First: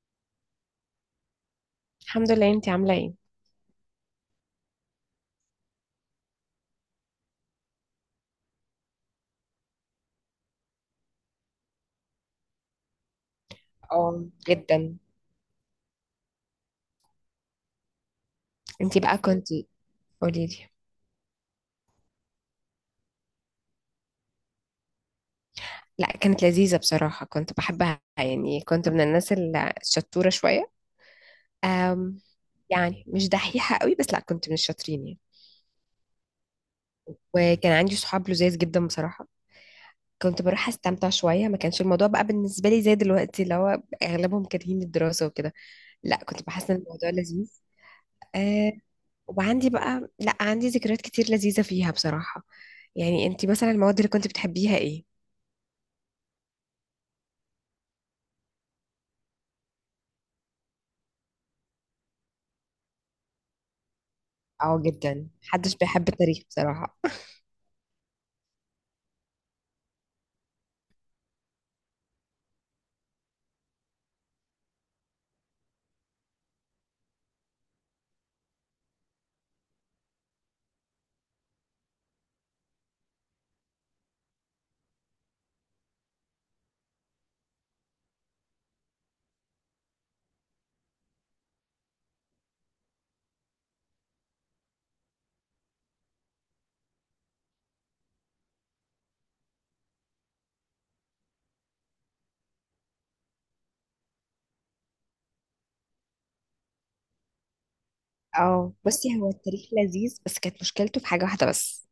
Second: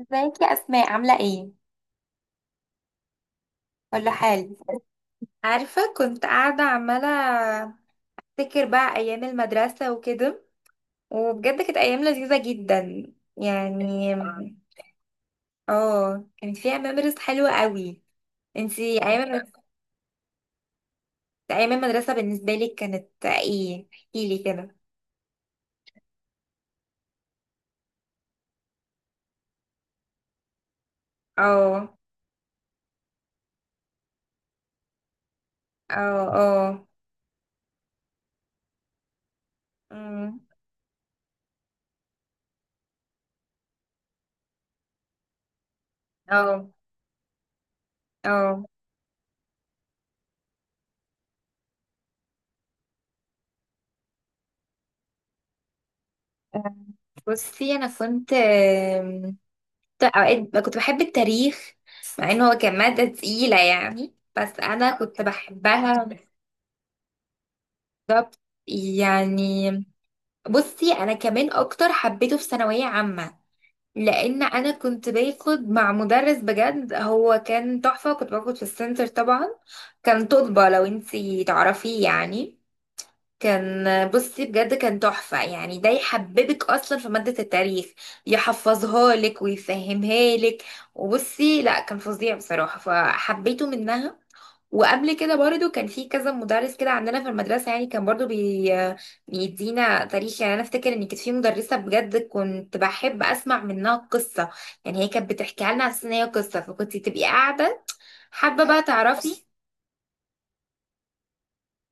ازيك يا اسماء؟ عامله ايه؟ الحمد لله، انتي عاملة ايه؟ كله حال. عارفه كنت قاعده عماله افتكر بقى ايام المدرسه وكده، وبجد كانت ايام لذيذه جدا يعني. اه جدا. اه، كانت فيها ميموريز حلوه قوي. انتي انتي بقى ايام، كنتي، قوليلي. ايام المدرسه بالنسبه لك كانت ايه؟ احكي لي كده. لا، كانت لذيذة بصراحة. كنت بحبها، يعني كنت من الناس الشطورة شوية. اه، أم يعني مش دحيحة قوي، بس لا كنت من الشاطرين يعني. اه، اه، وكان عندي صحاب لذاذ جدا بصراحة. أمم، كنت بروح استمتع شوية، ما كانش الموضوع بقى بالنسبة لي زي دلوقتي، اللي هو اغلبهم كارهين الدراسة وكده. لا، كنت اه، بحس ان الموضوع لذيذ. اه، أه. وعندي بقى، لا، عندي ذكريات كتير لذيذة فيها بصراحة. يعني انتي مثلا المواد اللي كنت بتحبيها ايه؟ آه. بصي انا كنت اوقات كنت بحب التاريخ، مع ان هو كان مادة تقيلة يعني، بس اه، انا كنت جدا. محدش بحبها. بيحب التاريخ بصراحة. بالظبط يعني. بصي انا كمان اكتر حبيته في ثانوية عامة، لان انا كنت باخد مع مدرس، بجد هو كان تحفة. كنت باخد في السنتر طبعا. كان طلبة، لو انتي تعرفيه يعني. كان، بصي بجد كان تحفة يعني، ده يحببك أصلا في مادة التاريخ، يحفظها لك ويفهمها لك. وبصي لا، كان فظيع بصراحة، فحبيته منها. وقبل كده برضو كان في كذا مدرس كده عندنا في المدرسة يعني، كان برضو بيدينا تاريخ. يعني أنا أفتكر إن كانت في مدرسة بجد كنت بحب أسمع منها قصة، يعني هي كانت بتحكيها لنا على أساس إن هي قصة، فكنت تبقي قاعدة حابة اه، بقى بصي، هو تعرفي. التاريخ لذيذ بس كانت مشكلته في حاجة واحدة بس.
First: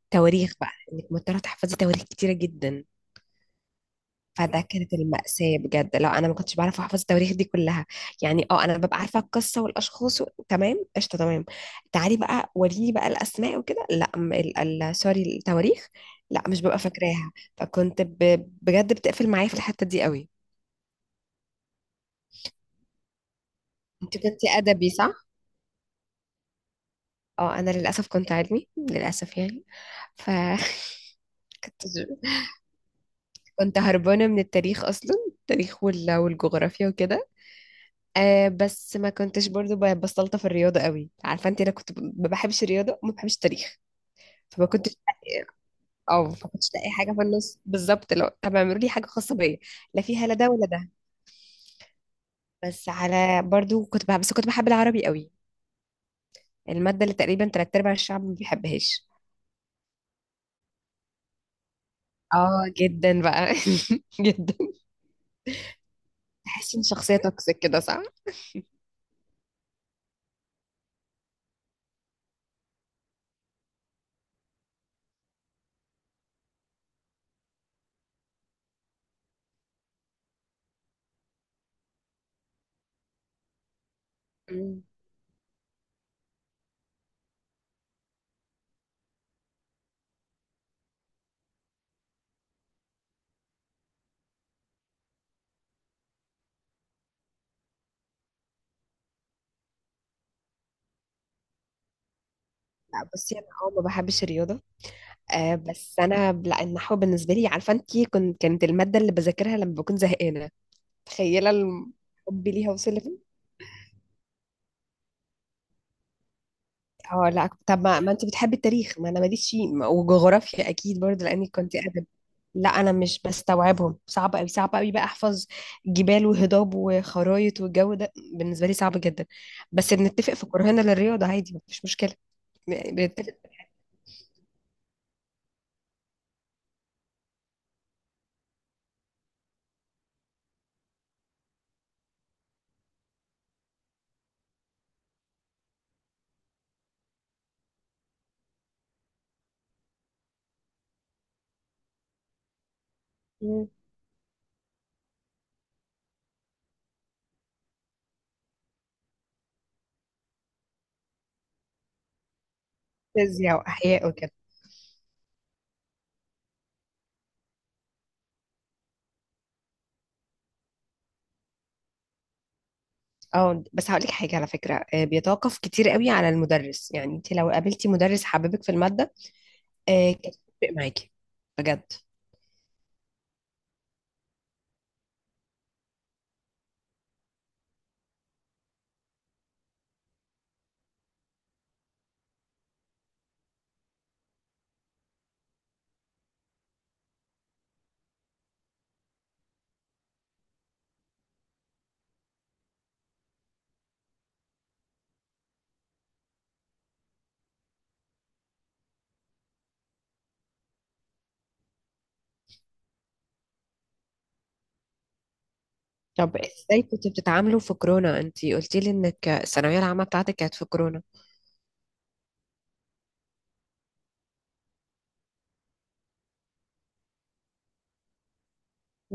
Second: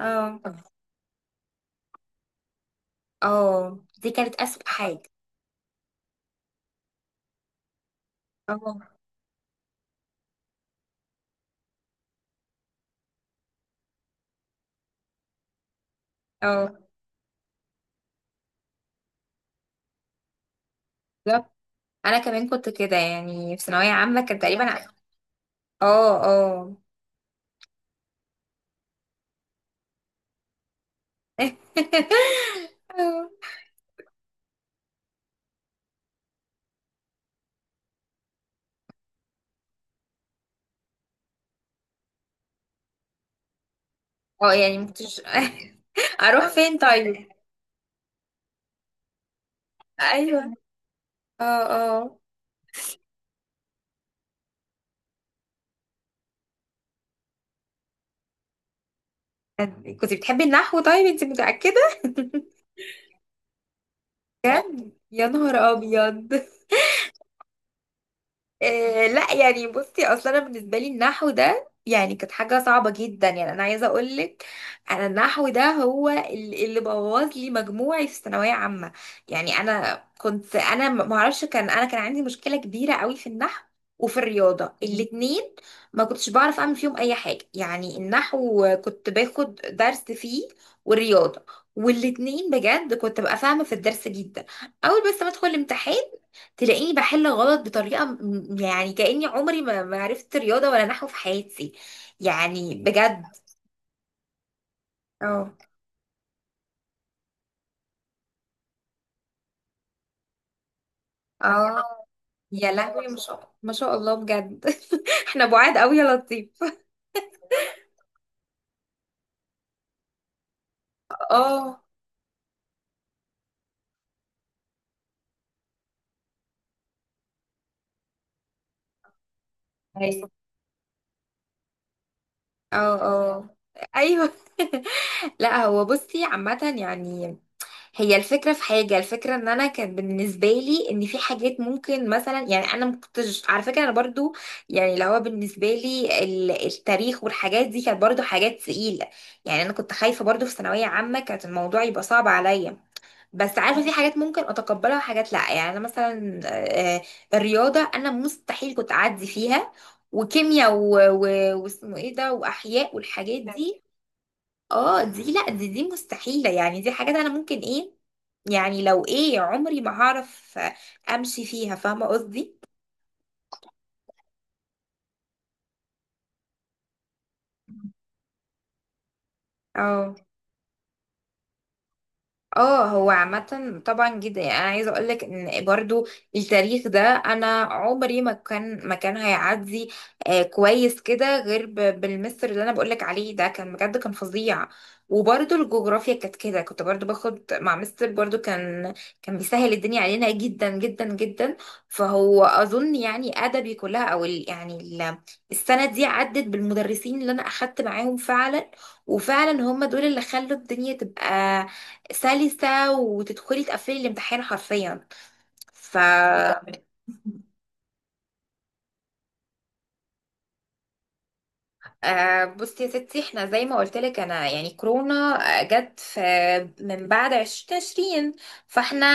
اه، تواريخ بقى، انك مضطرة تحفظي تواريخ كتيرة جدا. اه دي كانت فده أسوأ كانت حاجة. المأساة بجد. لا، انا ما كنتش بعرف احفظ التواريخ دي كلها. يعني اه انا اه، ببقى عارفة القصة والاشخاص تمام قشطة تمام. تعالي بقى، وريني بقى الاسماء وكده، لا سوري، التواريخ. لا، مش اه، ببقى فاكراها. فكنت بجد بتقفل معايا في الحتة دي قوي. بالظبط. انا كمان كنت كده يعني في ثانويه انت عامه كان كنتي تقريبا. ادبي، صح؟ اه، اه، اه، انا للاسف كنت علمي للاسف يعني. فكنت كنت كنت هربانه من التاريخ، اصلا التاريخ والجغرافيا وكده. آه، بس ما كنتش برضو بستلطف في الرياضه قوي. عارفه انت، انا كنت ما بحبش الرياضه وما بحبش التاريخ. اه فما يعني كنتش. مكنتش، اه، اه، ما اروح كنتش فين لاقي حاجه في طيب؟ النص بالظبط، لو طب اعملوا لي حاجه خاصه بيا. لا، فيها لا ده ايوه، ولا ده. اه، اه، بس على برضو كنت بحب، بس كنت بحب العربي قوي. الماده اللي تقريبا تلات ارباع الشعب ما بيحبهاش. كنت بتحبي النحو؟ طيب انت متاكده؟ اه، جدا بقى. جدا. يا نهار ابيض. تحسي ان شخصيه توكسيك كده، صح؟ آه لا يعني، بصي اصلا انا بالنسبه لي النحو ده يعني كانت حاجه صعبه جدا، يعني انا عايزه اقول لك، انا النحو ده هو اللي بوظ لي مجموعي في ثانويه عامه. يعني انا كنت، انا ما اعرفش، كان انا كان عندي مشكله كبيره قوي في النحو وفي الرياضه مم. الاتنين. ما كنتش بعرف اعمل فيهم اي حاجه يعني. النحو كنت باخد درس فيه، والرياضه، والاتنين بجد كنت ببقى فاهمه في الدرس جدا اول، بس ما ادخل الامتحان تلاقيني بحل غلط بطريقة يعني كأني عمري ما عرفت رياضة ولا نحو في حياتي، يعني لا، بجد. بصي انا ما بحبش الرياضه. اه، آه، بس انا لا، النحو بالنسبه لي، عارفه انت، كنت كانت الماده اللي بذاكرها لما بكون زهقانه. تخيله اه، حبي ليها يا وصل لهوي ما لفين. شاء الله بجد. احنا بعاد قوي يا لطيف. اه، لا، طب ما انت بتحبي التاريخ، ما انا ماليش فيه، وجغرافيا اكيد برضه لاني كنت اه، ادب. لا، انا مش بستوعبهم، صعب قوي صعب قوي بقى احفظ جبال وهضاب وخرايط، والجو ده بالنسبه لي صعب جدا. بس اه، بنتفق في كرهنا للرياضه، عادي مفيش مشكله. بنتفق. اه، ايوه. لا هو بصي عامة يعني، هي الفكرة في حاجة، الفكرة ان انا كان بالنسبة لي ان في حاجات ممكن مثلا، يعني انا مكنتش على فكرة، انا برضو يعني اللي هو بالنسبة لي التاريخ والحاجات دي كانت برضو حاجات تقيلة. يعني انا كنت خايفة برضو في ثانوية عامة كانت الموضوع يبقى صعب عليا، بس عارفة في حاجات ممكن اتقبلها وحاجات لا. يعني انا مثلا الرياضة انا مستحيل كنت اعدي فيها، وكيمياء واسمه ايه ده، واحياء والحاجات فيزياء دي. واحياء وكده. اه دي لا، دي مستحيلة يعني. دي حاجات انا ممكن ايه يعني، لو ايه عمري ما هعرف امشي فيها، فاهمة قصدي؟ اه، بس هقول لك حاجه على فكره، بيتوقف كتير قوي على المدرس. يعني انت لو قابلتي مدرس حبيبك في الماده، اه، كانت هتفرق معاكي. بجد. اه هو عامة طبعا جدا. يعني انا عايزة اقولك ان برضو التاريخ ده انا عمري ما كان هيعدي. آه كويس كده، غير بالمستر اللي انا بقولك عليه ده، كان بجد كان فظيع. وبرضو الجغرافيا كانت كده، كنت برضو باخد مع مستر برضو، كان كان بيسهل الدنيا علينا جدا جدا جدا. فهو اظن يعني ادبي كلها، او ال يعني ال، السنة دي عدت بالمدرسين اللي انا اخدت معاهم فعلا، وفعلا هم دول اللي خلوا الدنيا تبقى سلسة، وتدخلي تقفلي الامتحان حرفيا. ف، طب ازاي كنتوا بتتعاملوا في كورونا؟ انت قلتي لي انك الثانويه العامه بتاعتك كانت في كورونا. آه بصي يا ستي، احنا زي ما قلت لك انا، يعني كورونا جت في من بعد 2020، فاحنا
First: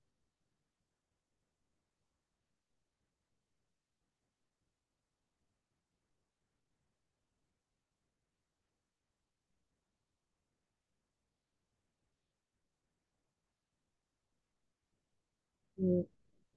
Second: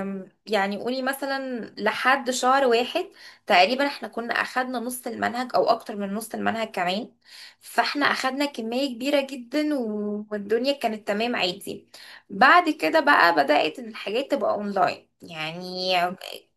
يعني قولي مثلا لحد شهر واحد تقريبا احنا كنا اخدنا نص المنهج او اكتر من نص المنهج كمان. فاحنا اخدنا كمية كبيرة جدا، والدنيا كانت تمام عادي. بعد كده بقى بدأت الحاجات تبقى اونلاين يعني، مم.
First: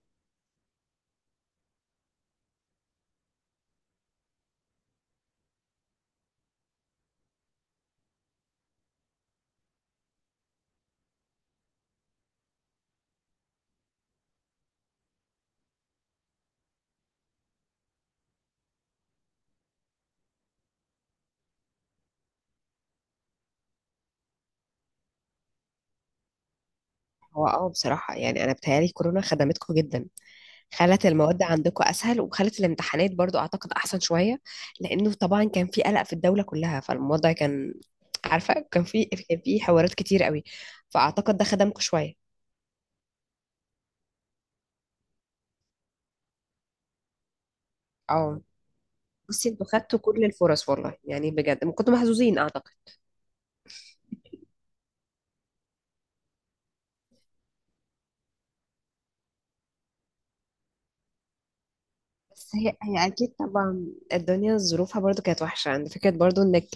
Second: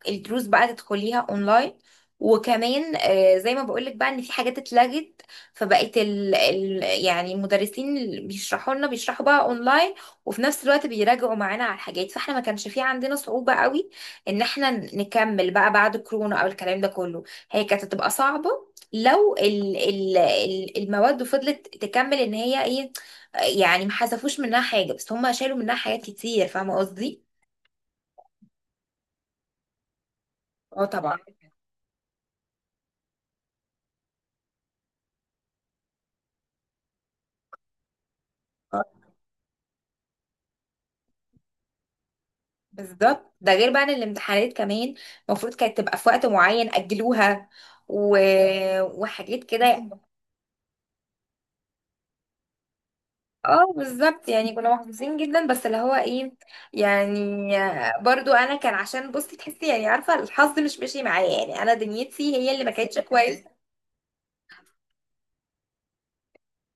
الدروس بقى تدخليها اونلاين. وكمان زي ما بقولك بقى ان في حاجات اتلغت. فبقيت يعني المدرسين اللي بيشرحوا لنا بيشرحوا بقى اونلاين، وفي نفس الوقت بيراجعوا معانا على الحاجات. فاحنا ما كانش في عندنا صعوبة قوي ان احنا نكمل بقى بعد كورونا او الكلام ده كله. هي كانت هتبقى صعبة لو المواد فضلت تكمل ان هي ايه. يعني ما حذفوش منها حاجة، بس هم شالوا منها حاجات كتير، فاهمة قصدي؟ هو بصراحه يعني انا بتهيالي كورونا خدمتكم جدا. اه خلت طبعا. المواد عندكم اسهل، وخلت الامتحانات برضو اعتقد احسن شويه. لانه طبعا كان في قلق في الدوله كلها، فالموضوع كان، عارفه، كان في حوارات كتير قوي. فاعتقد ده خدمكم شويه. بالظبط، ده غير بقى ان الامتحانات كمان المفروض كانت تبقى في وقت معين اجلوها، و... اه، وحاجات بصي كده انتوا يعني. خدتوا كل الفرص والله، يعني بجد كنتوا محظوظين اعتقد. اه بالظبط، يعني كنا محظوظين جدا، بس اللي هو ايه يعني، برضو انا كان عشان بصي تحسي، يعني عارفه الحظ مش ماشي معايا، يعني انا دنيتي هي بس اللي هي ما كانتش هي اكيد كويسه. طبعا، الدنيا ظروفها برضو كانت وحشه. عند فكره برضو انك،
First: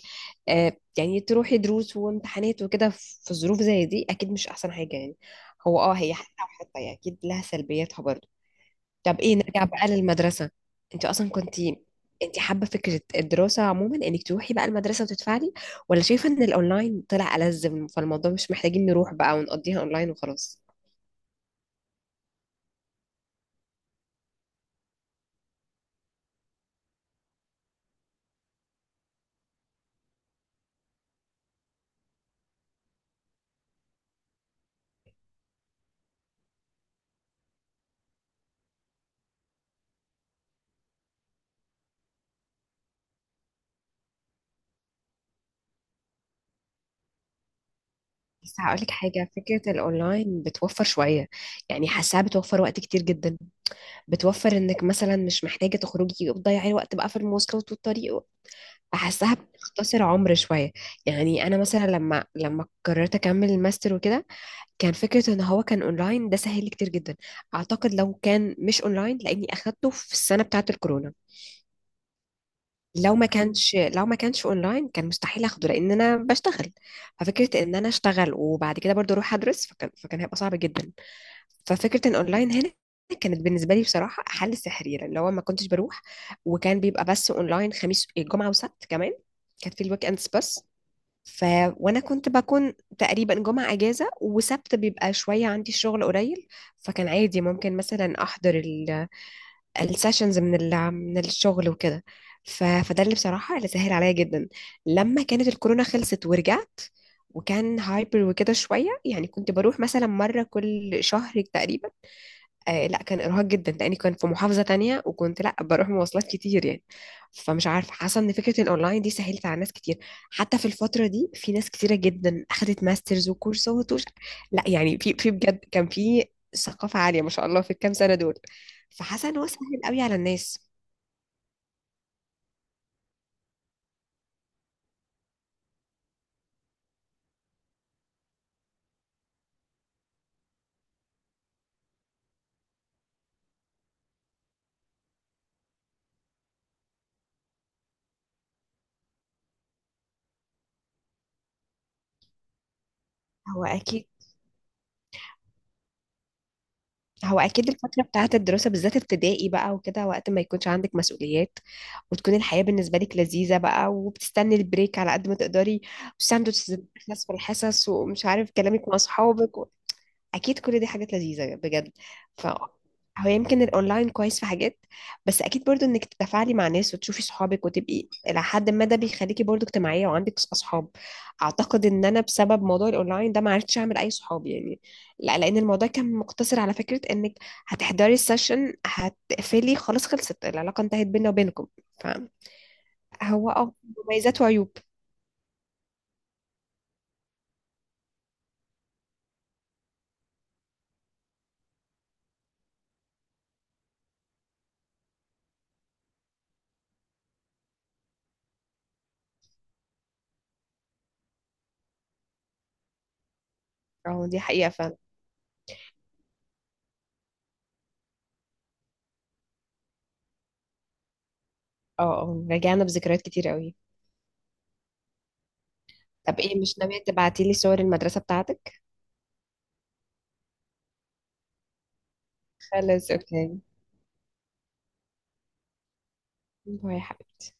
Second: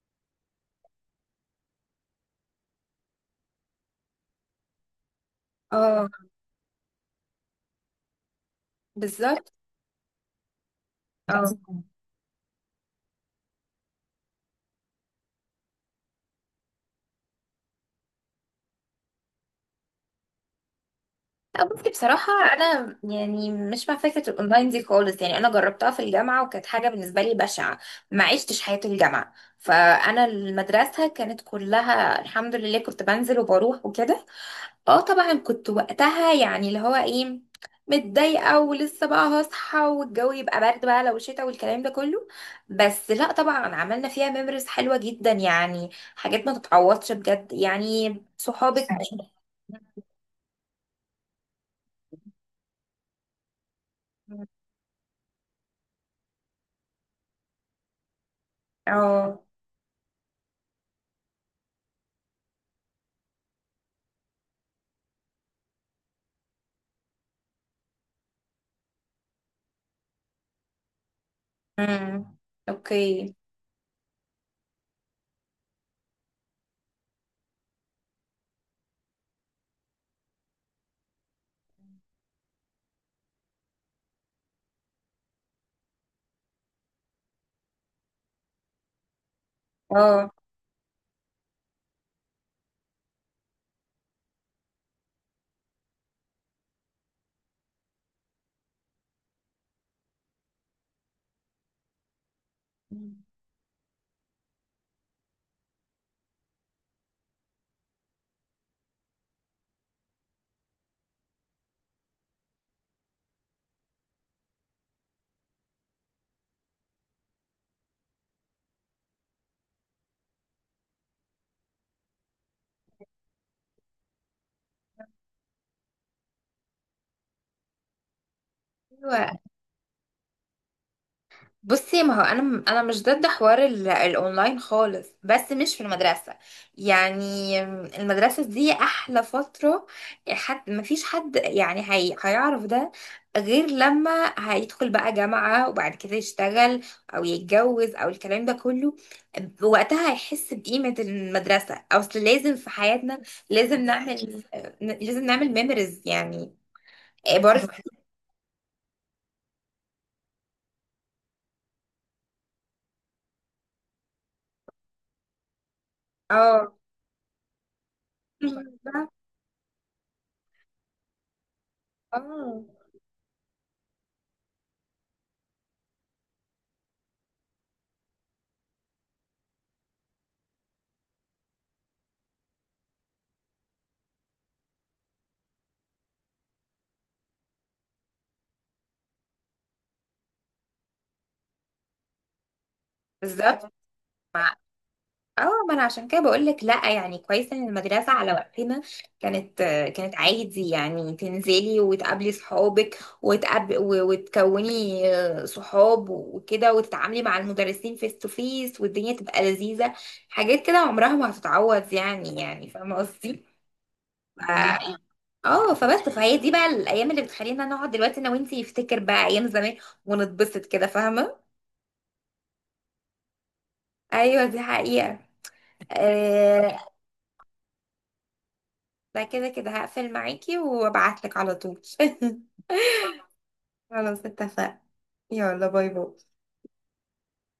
آه يعني تروحي دروس وامتحانات وكده في ظروف زي دي، اكيد مش احسن حاجه يعني. هو اه هي حتة وحتة، يعني اكيد لها سلبياتها برضو. طب ايه، بالظبط. نرجع بقى للمدرسة. انت اصلا كنت، اه انت حابة فكرة الدراسة عموما انك تروحي بقى المدرسة وتدفعي، ولا شايفة ان الاونلاين طلع ألزم، فالموضوع مش محتاجين نروح بقى ونقضيها اونلاين وخلاص؟ لا بصي بصراحة أنا يعني مش مع فكرة الأونلاين دي خالص. يعني أنا جربتها في الجامعة وكانت حاجة بالنسبة لي بشعة، ما عشتش حياة الجامعة. فأنا المدرسة كانت كلها الحمد لله كنت بنزل وبروح وكده. اه طبعا كنت وقتها يعني اللي هو ايه، متضايقة، ولسه بقى هصحى والجو يبقى برد بقى لو شتا والكلام ده كله، بس لا طبعا عملنا فيها ميموريز حلوة جدا يعني، حاجات ما تتعوضش بجد يعني بس صحابك. هقولك حاجة، فكرة الأونلاين بتوفر شوية، يعني حاساها بتوفر وقت كتير جدا. بتوفر إنك مثلا مش محتاجة تخرجي وتضيعي وقت بقى في المواصلات والطريق، فحاساها اه، بتختصر عمر شوية. يعني أنا مثلا لما قررت أكمل الماستر وكده، كان فكرة ان هو كان اونلاين ده سهل لي كتير جدا. اعتقد لو كان مش اونلاين، لاني اخدته في السنة بتاعة الكورونا، امم، اوكي، لو ما كانش اونلاين كان مستحيل اخده لان انا بشتغل. ففكرة ان انا اشتغل وبعد كده برضو اروح ادرس، فكان هيبقى صعب جدا. ففكرة ان اونلاين هنا كانت بالنسبة لي بصراحة حل سحري، لان هو ما كنتش بروح. وكان بيبقى بس اونلاين خميس جمعة وسبت كمان، كانت في الويك اندز اه، بس. ف وانا كنت بكون تقريبا جمعة اجازة، وسبت بيبقى شوية عندي شغل قليل. فكان عادي ممكن مثلا احضر السيشنز من من الشغل وكده. فده اللي مم. بصراحة اللي سهل عليا جدا. لما كانت الكورونا خلصت ورجعت، وكان هايبر وكده شوية يعني، كنت بروح مثلا مرة كل شهر تقريبا. آه، لا، كان ارهاق جدا لاني كنت في محافظه تانية، وكنت لا بروح مواصلات كتير يعني. فمش عارفه، حاسه ان فكره الاونلاين دي سهلت على ناس كتير. حتى في الفتره دي في ناس كتيره جدا اخذت ماسترز وكورسات لا يعني في بجد كان في ثقافه عاليه ما شاء الله في الكام سنه دول. فحاسه ان ايوه، هو سهل قوي على الناس. بصي ما هو انا، مش ضد حوار الاونلاين خالص، بس مش في المدرسه يعني. المدرسه دي احلى فتره، حد ما فيش حد يعني هي هيعرف ده غير لما هيدخل بقى جامعه، وبعد كده يشتغل او يتجوز او الكلام ده كله. وقتها هيحس بقيمه المدرسه. اصل لازم في حياتنا، هو لازم اكيد نعمل، لازم نعمل ميموريز يعني. هو برضه اكيد الفتره بتاعه الدراسه بالذات ابتدائي بقى وكده، وقت ما يكونش عندك مسؤوليات وتكون الحياه بالنسبه لك لذيذه بقى، وبتستني البريك على قد ما تقدري، اه والساندوتشز بتخلص في الحصص، ومش عارف بالظبط. كلامك مع اه اصحابك. اكيد كل دي حاجات لذيذه بجد. ف بالظبط، هو يمكن الاونلاين كويس في حاجات، بس اكيد برضو انك تتفاعلي مع ناس وتشوفي صحابك وتبقي الى حد ما، ده بيخليكي برضو اجتماعيه وعندك اصحاب. اعتقد ان انا بسبب موضوع الاونلاين ده ما عرفتش اعمل اي صحاب يعني. لا، لان الموضوع كان مقتصر على فكره انك هتحضري السيشن هتقفلي، خلاص خلصت العلاقه، انتهت بيننا وبينكم. فهو بالظبط. مميزات وعيوب. اه ما انا عشان كده بقول لك لا، يعني كويس ان المدرسه على وقتنا كانت، كانت عادي يعني تنزلي وتقابلي صحابك، وتقاب وتكوني صحاب وكده، وتتعاملي مع المدرسين فيس تو فيس، والدنيا تبقى لذيذه. حاجات كده عمرها ما هتتعوض يعني، يعني فاهمه قصدي. اه، دي حقيقه فعلا. بالظبط. اه فبس، فهي دي بقى الايام اللي بتخلينا نقعد دلوقتي انا وانتي نفتكر بقى ايام زمان ونتبسط كده، فاهمه؟ اه، اه، رجعنا بذكريات كتير قوي. ايوه دي حقيقه. طب ايه، مش آه، ناويه تبعتي لي صور المدرسه بتاعتك؟ ده كده كده هقفل معاكي وابعتلك على طول. خلاص، اوكي. خلاص اتفقنا، يلا باي باي. باي حبيبتي.